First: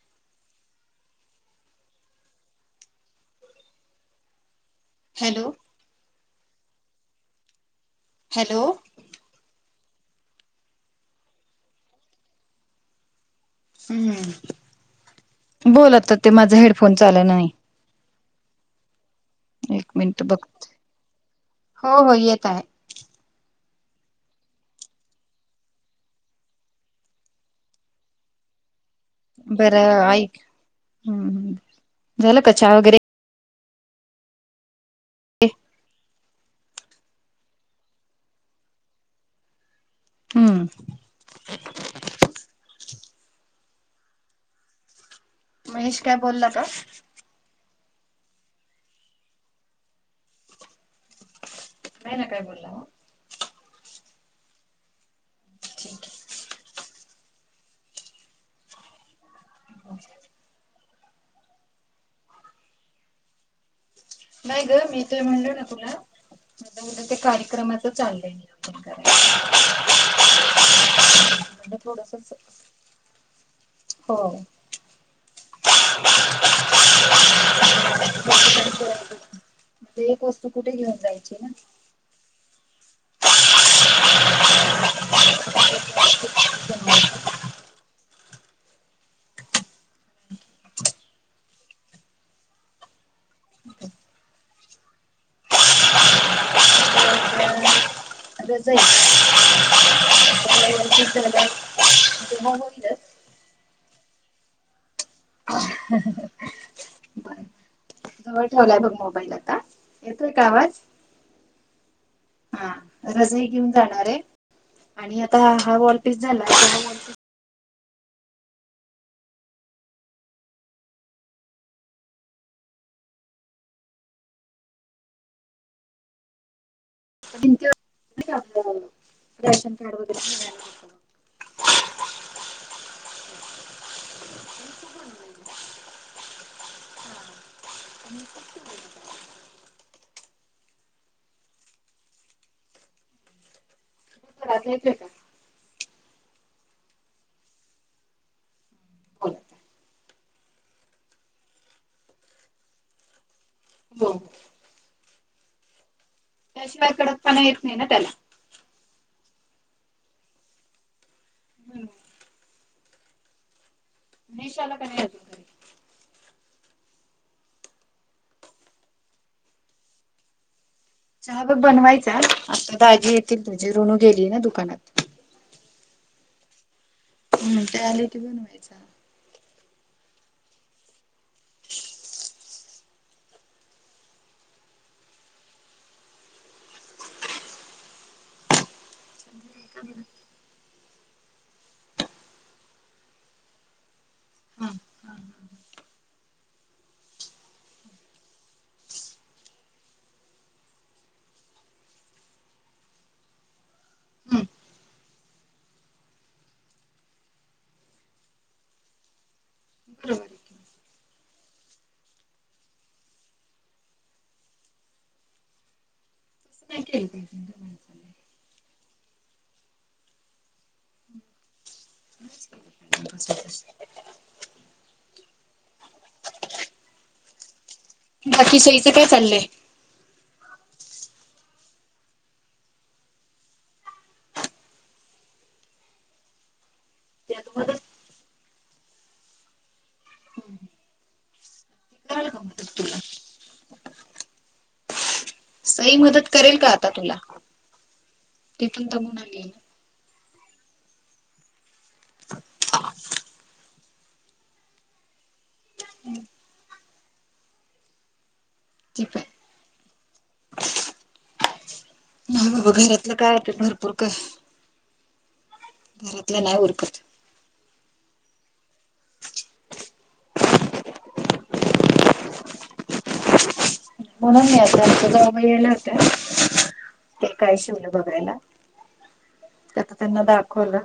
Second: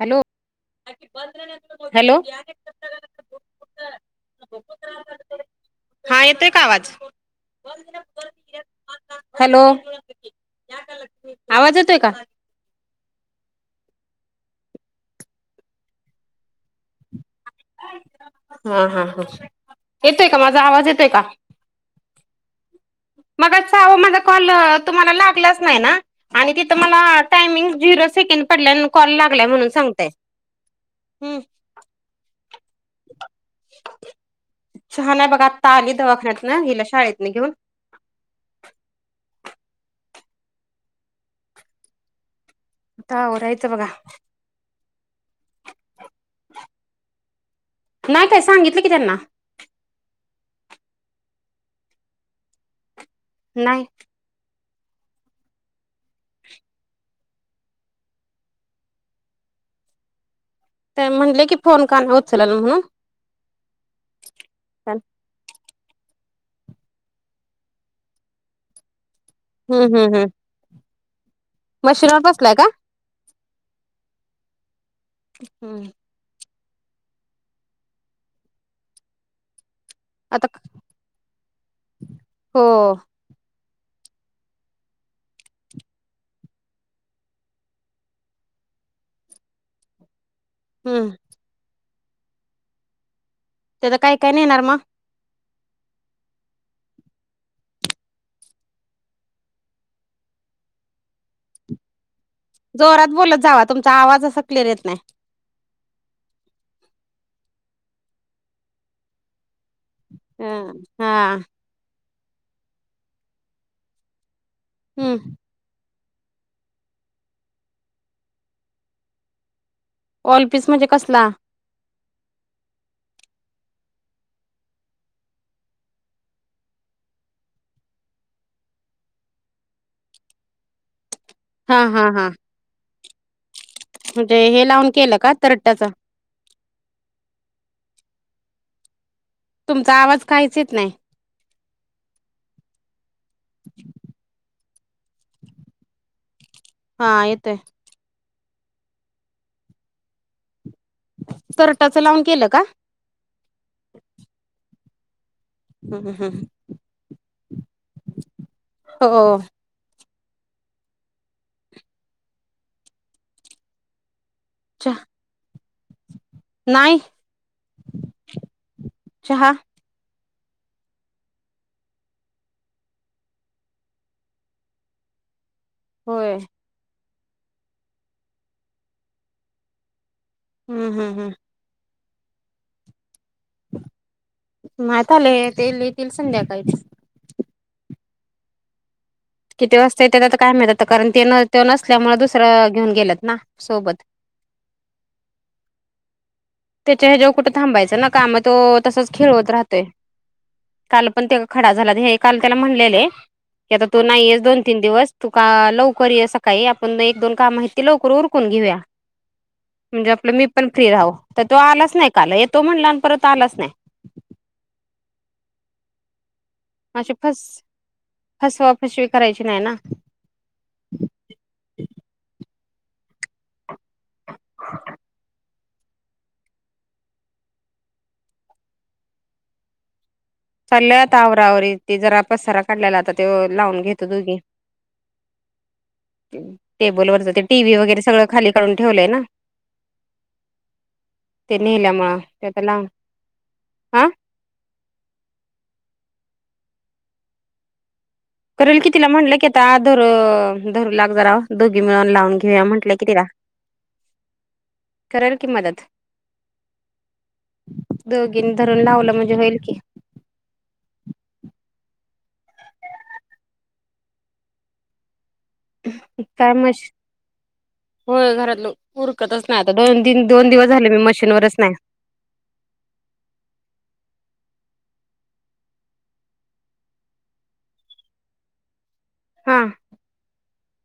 Hello, hello. [unintelligible] जर कुत्रा hello हा येतोय का आवाज? [inaudible] हॅलो हॅलो, आवाज येतोय का? [inaudible] हम्म बोलत होते ते माझ हेडफोन चालना [inaudible] हा हा हा येतय का माझा आवाज येतय का? हो हो येत आहे. मगाचा आहो माझ कॉल तुम्हाला लागलाच नाही ना! आणि तिथं मला... टायमिंग झिरो सेकंड पडल्यान कॉल लागलाय म्हणून बरं सांगते, हम्म... झाला का? चाहा वगैरे, [inaudible] चाहानाय बघा आता आली दवाखान्यातन हिला शाळेतन घेऊन. हम् आता आवरायच बघा. महेश काय बोलाका? नाय काय सांगितलं की त्यांना नाय ना काय बोला? नाय. ते म्हनलेकी फोन कानाय उचलला म्हणून.. नाही ग मी ते म्हणल, ना तुला आता ते कार्यक्रमाचं चाललंय [unintelligible] हम्म हम्म हम्म. [unintelligible] आता मशीनवर थोडसच बसलाय का हाय हम्म अ... [unintelligible] [unintelligible] एक आता वस्तू कुठे घेऊन जायची ना. हो हम्म त्याज काय काय णेनार म! आता जाइन [unintelligible] जोरात बोलत जावा, तुमचा आवाजच असा क्लियर येत नाय. ह हा. जवळ ठेवलाय बघ मोबाईल आता. येतोय का अं आवाज ‌.. हा.. हा रजही घेऊन जाणार आहे, आणि हम्म आता हा वॉलपीस झाला. वॉलपीस वॉलपीस म्हणजे कसला! [unintelligible] हा हा हा. म्हणजे हे लावून केलं का तरट्याच. [unintelligible] तुमचा आवाज काहीचं येत नाही. [unintelligible] हा येतोय. होय. तरटाच लावून केलं का. हो. हम हम. त्याशिवाय कडक पणा येत नाही ना त्याला. हो हो. मनीष महेश आला की नाही चहा अजून. घरी नाही चहा. चहा बघ बनवायचा, आता दाजी येतील तुझी ऋणू गेली ना दुकानात. होय. हम्म ते आले होती बनवायचा. हम्म हम् हम्. मग आतले तेल येतील संध्याकाळीच. किती वाजता येत्यात आता काय माहिती कारण, ते ते नसल्यामुळे दुसरं घेऊन गेलेत ना सोबत. तेच्या हेच्यावर कुठं थांबायचं ना, काम मग तो तसंच खेळवत राहतोय. काल पण ते खडा झाला हे, काल त्याला म्हणलेले. आता तू नाहीयेस हम्म दोन तीन दिवस तू का लवकर ये सकाळी आपण एक दोन कामं आहेत ती लवकर उर कून घेऊया. म्हणजे बरोबर आपलं आहे मी की पण फ्री राहो, तर तो आलाच नाही काल येतो. म्हणला परत आलाच नाही. असं नाही केलं मग फस फसवा फसवी करायची नाही ना. [inaudible] बाकी सईचं काय चाललंय. चालल्या आता आवरा आवरी ते जरा, पसारा काढलेला आता ते लावून घेतो दोघी. टेबलवरच ते आता टी व्ही मदत वगैरे, सगळं खाली काढून ठेवलंय ना. ते नेल्यामुंळ, कराल का ते आता मदत लांब तुला हा. सई मदत करेल का आता तुला? ती करेल पण कि तिला दमून म्हटलं आली की आहे ना आता धरू धरू लाग जरा, दोघी मिळून लावून घेऊया म्हटलं की तिला. करल की मदत. दोघीन धरून ती लावलं, पण म्हणजे होईल की. हा बाबा घरातलं काय तर भरपूर काय. घरातलं काय नाही म्हश. उरकत होय घरात उरकतच नाही आता, दोन दिन दोन दिवस झाले मी मशीनवरच नाही. म्हणून नाही आता जावूबाई आल्या होत्या. ते काय शिवलंय बघायला हा आता त्यांना दाखवलं.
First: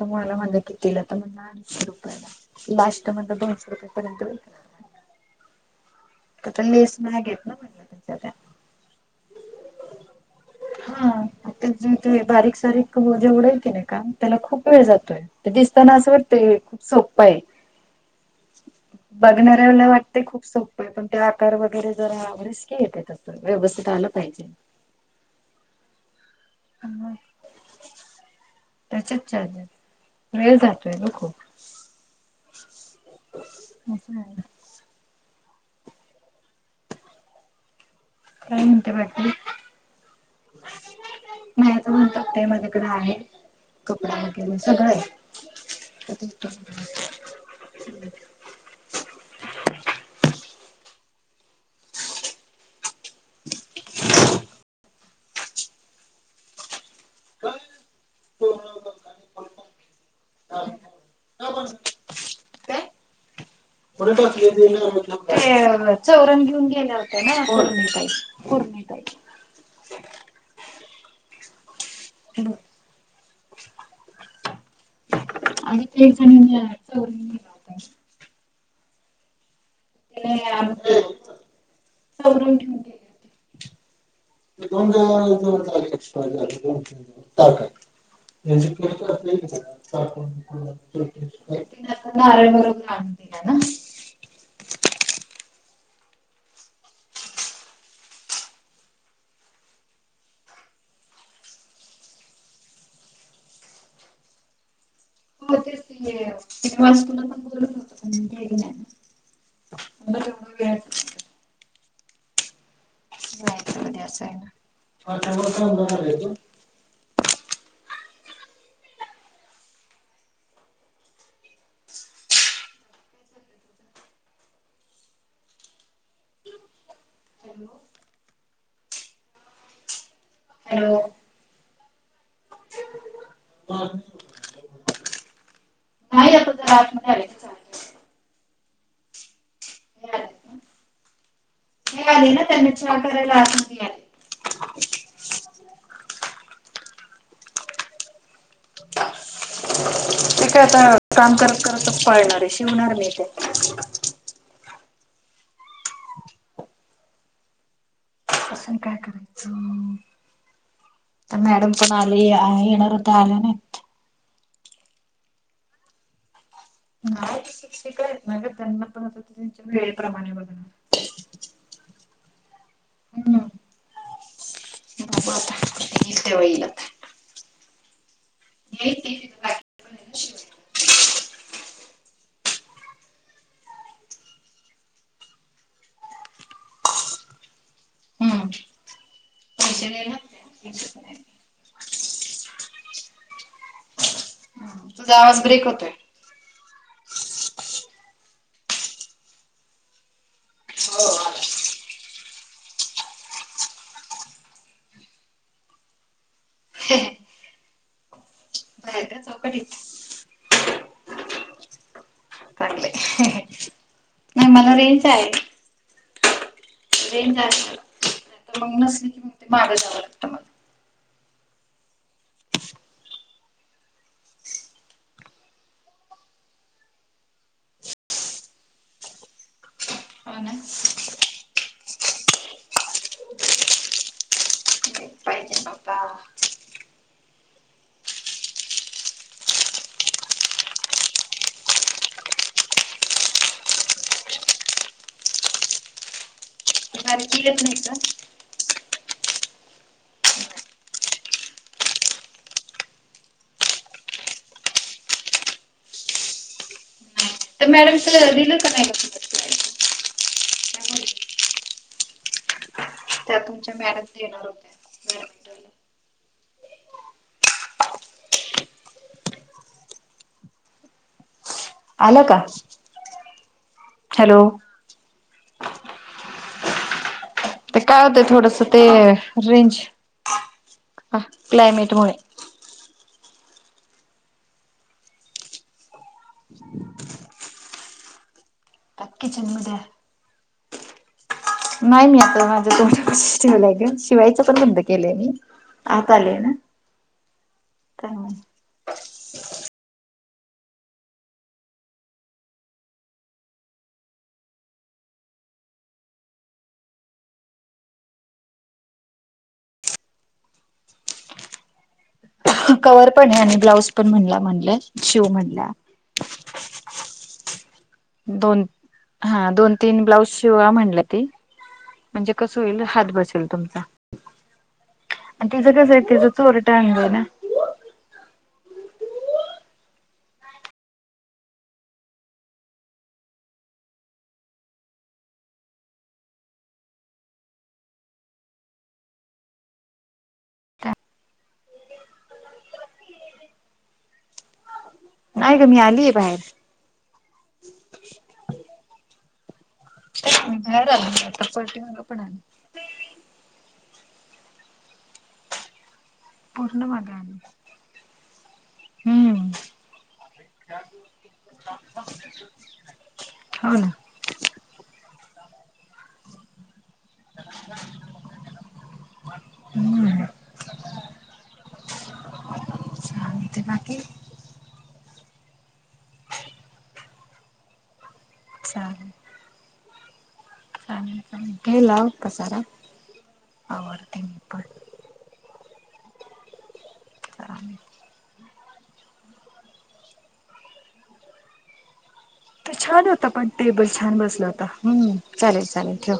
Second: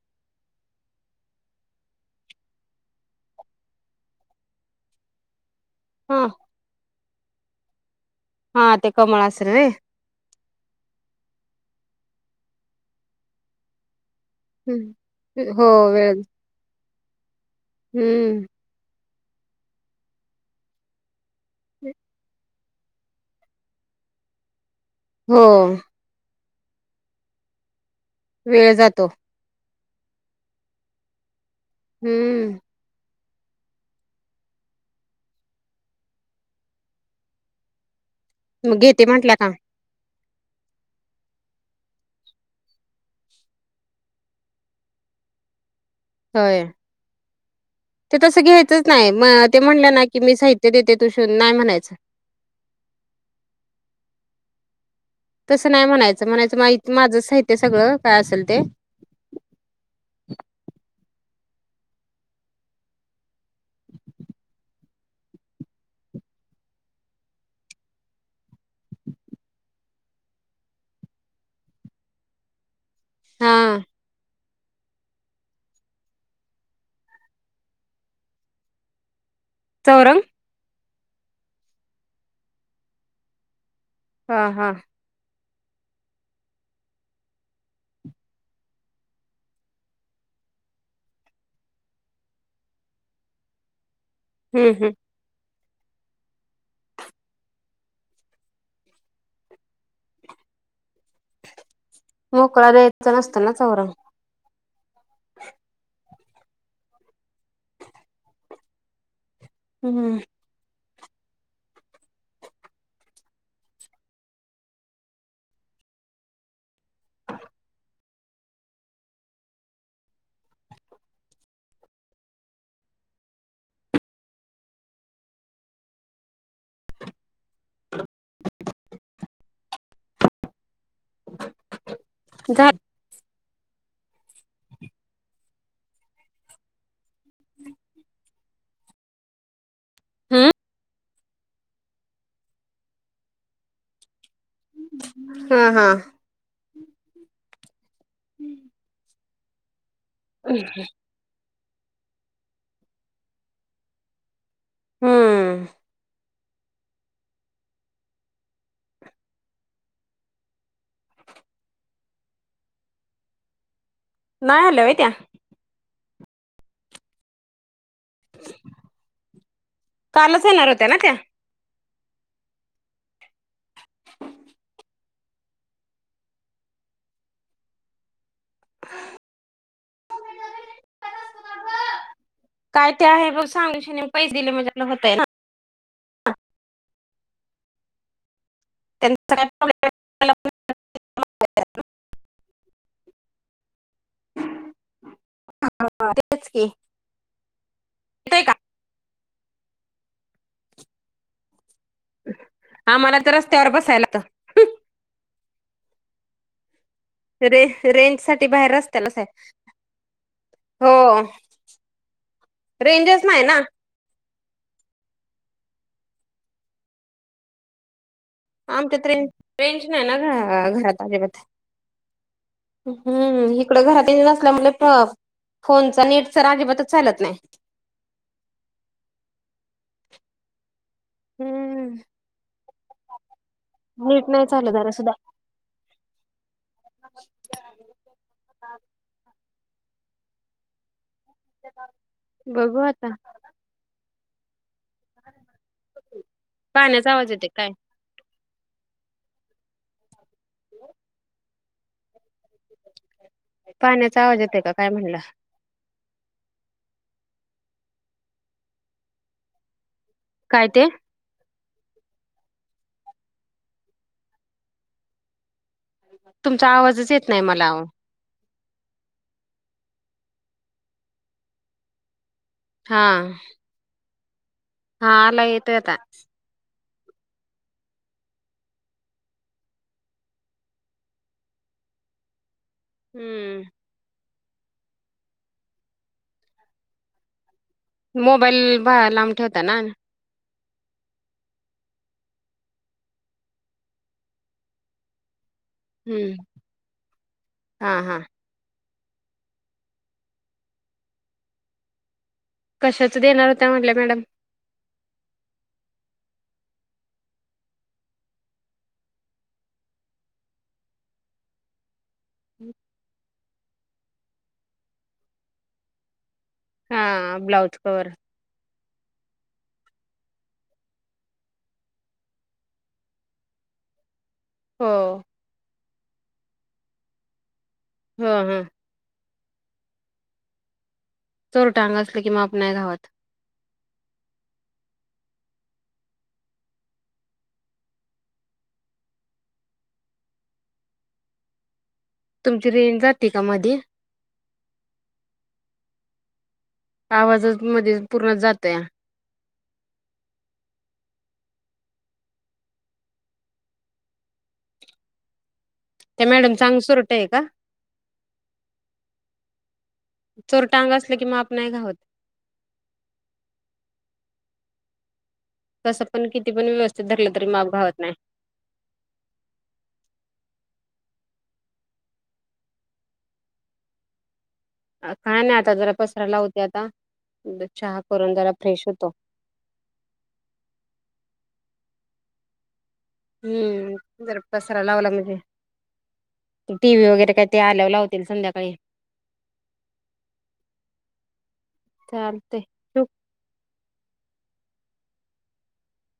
तर मला म्हणल कितीलं तर म्हणला आठशे रुपयाला, लास्ट म्हणल दोनशे रुपय पर्यंत. हां.. [unintelligible] तेच्या त्या. हा ते कमळ [unintelligible] होय. हा त्यातून तुम्ही बारीक सारीक व- जेवढं हे केलंय का? त्याला खूप वेळ जातोय ते, हो दिसताना असं वेळ वाटतंय खूप सोप्पं आहे. हम्म. बघणाऱ्याला वाटते खूप सोप पण ते आकार वगैरे जरा, रिस्की आहे ते तसं व्यवस्थित आलं पाहिजे. हो. [unintelligible] वेळ जातो. अच्छ अच् वेळ जातोय गं कूप [unintelligible] हम्म. [unintelligible] काय म म्हणते घेते बाकी म्हटलं का? नाहीच म्हणताय ते माझ्याकडे आहे कपडा वगैरे सगळं आहे. ते होय. ते तसं घ्यायचंच नाही म ते म्हणलं ना की मी साहित्य देते तु शीव नाही म्हणायचं. तसं नाही म्हणायचं म्हणायचं माय माझं साहित्य सगळं काय असेल ते. ते चौरंग घेऊन गेल्या ना [unintelligible] ताई. कोरणी ताई न [unintelligible] हा. आम्ही तेईस जणीनी याच्यावरून चौरंग [unintelligible] त्यावरुन ठेवून घे. हा हा [unintelligible] ज [unintelligible] तता आरम बरोबर आण त ना [unintelligible] हम्म हम्म. मोकळा द्यायचं नसतं ना चौरंग. [unintelligible] हम्म [inaudible] का [unintelligible] हॅलो. घात [unintelligible] [unintelligible] हम्म. आली ना त्यां चहा करायला [unintelligible] हा हा. [inaudible] ते काय आता काम करत करत पळणार आहे शिवणार मी ते. हम्म. असं काय करायचं तर मॅडम पण आले आहे येणार होता आल्या नाही. नाही आल्या व्हय त्या्? नाही शिक्षिका [unintelligible] मगं त्यांना [unintelligible] वेळे प्रमाणे कालच येणार होत्या ना बघणार. त्या हम्म. ब येलतेव इल [unintelligible] [unintelligible] [unintelligible] काय ते आहे बघ सांगूशने पैसे दिले मजकला होतय ना. हम्म. त्यांचा प्रॉब् [unintelligible] ना [unintelligible] तूझा आवाज ब्रेक होतोय. तेच की येतोय का आम्हाला तर रस्त्यावर बसायलात रे रेंज साठी बाहेर रस्त्यालाच का आहे. चौकटीत हो चांगलंय रेंजच नाही ना. नाही मला रेंज आहे. रे जा [unintelligible] आमच्या ट्रेन ट्रेनच नाही ना मला घ घरात अजि [unintelligible] हम्म इकड घरात ये नसल्या मुळे प्र फोनच नेट तर अजिबातच चालत नाही. हो ना [unintelligible] हम्म हम हम. नीट नाही चालत जरा सुद्धा. नेट पाहिजे बाबा. ह [unintelligible] बघू आता. ती पाण्याचा आवाज बारकी येतोय येत काय काय? नाही का? ह [unintelligible] [unintelligible] पाण्याचा आवाज येतोय काय काय म्हणलं? मॅडम त दिलं का नाही? स्लाईड? काय ते? तुच्या म ये हो [unintelligible] तुमचा आवाजच येत नाही मला आहो. आलं का? हा. हॅलो! हा आला येतोय आता आवाज ते काय होतंय थोडस ते रेंज क्लायमेटमुळे. हम्म. मोबाईल ब लांब किचन ठेवता मध्ये ना? आहे. नाही मी आता माझ्या तड [unintelligible] शेवलाे शिवायचं पण बंद केलंय मी. आत हम्म आलेय ना? हा हा कशाच देणार होत्या म्हटल्या मॅडम? कवर पण आहे आणि ब्लाऊज पण म्हणला म्हणल्या शिव म्हणल्या. हा ब्लाौज कवर दोन हा दोन तीन ब्लाउज शिवा म्हणल्या ती म्हणजे कस होईल हात बसेल तुमचा. हो? आणि तिचं कसं आहे तिचं चोर [unintelligible] टात ये ना. हा हा. चोर टांग असल की मग आपण नाही घावत. तुमची रेंज जाते का मध्ये? नाही ग मी आलीये बाहेर. आवाजच मध्येच पूर्ण जात या. मी बाहेर आल कपटिं कपड आली [unintelligible] ते मॅडम चांग पूर्ण मागे सुरटे आहे आली. का? हम्म. चोरट अंग असलं की माप नाही घावत हो ना [unintelligible] तसं पण किती पण व्यवस्थित धरलं तरी माप घावत नाही. हम्म. [unintelligible] ते बाकी [unintelligible] काय ना आता जरा पसरायला होते आता चहा करून जरा फ्रेश चालेल. होतो. चांगले चांगले खेलाव पसारा. [unintelligible] आवरते हम्म मी जर पण पसरा लाव लागल टी व्ही वगैरे काही ते चालेल. आल्याव लावत त्याले संध्याकाळी चालते. ते [unintelligible] छान होता पण टेबल छान बसला होता. हम्म चालेल चालेल ठेव.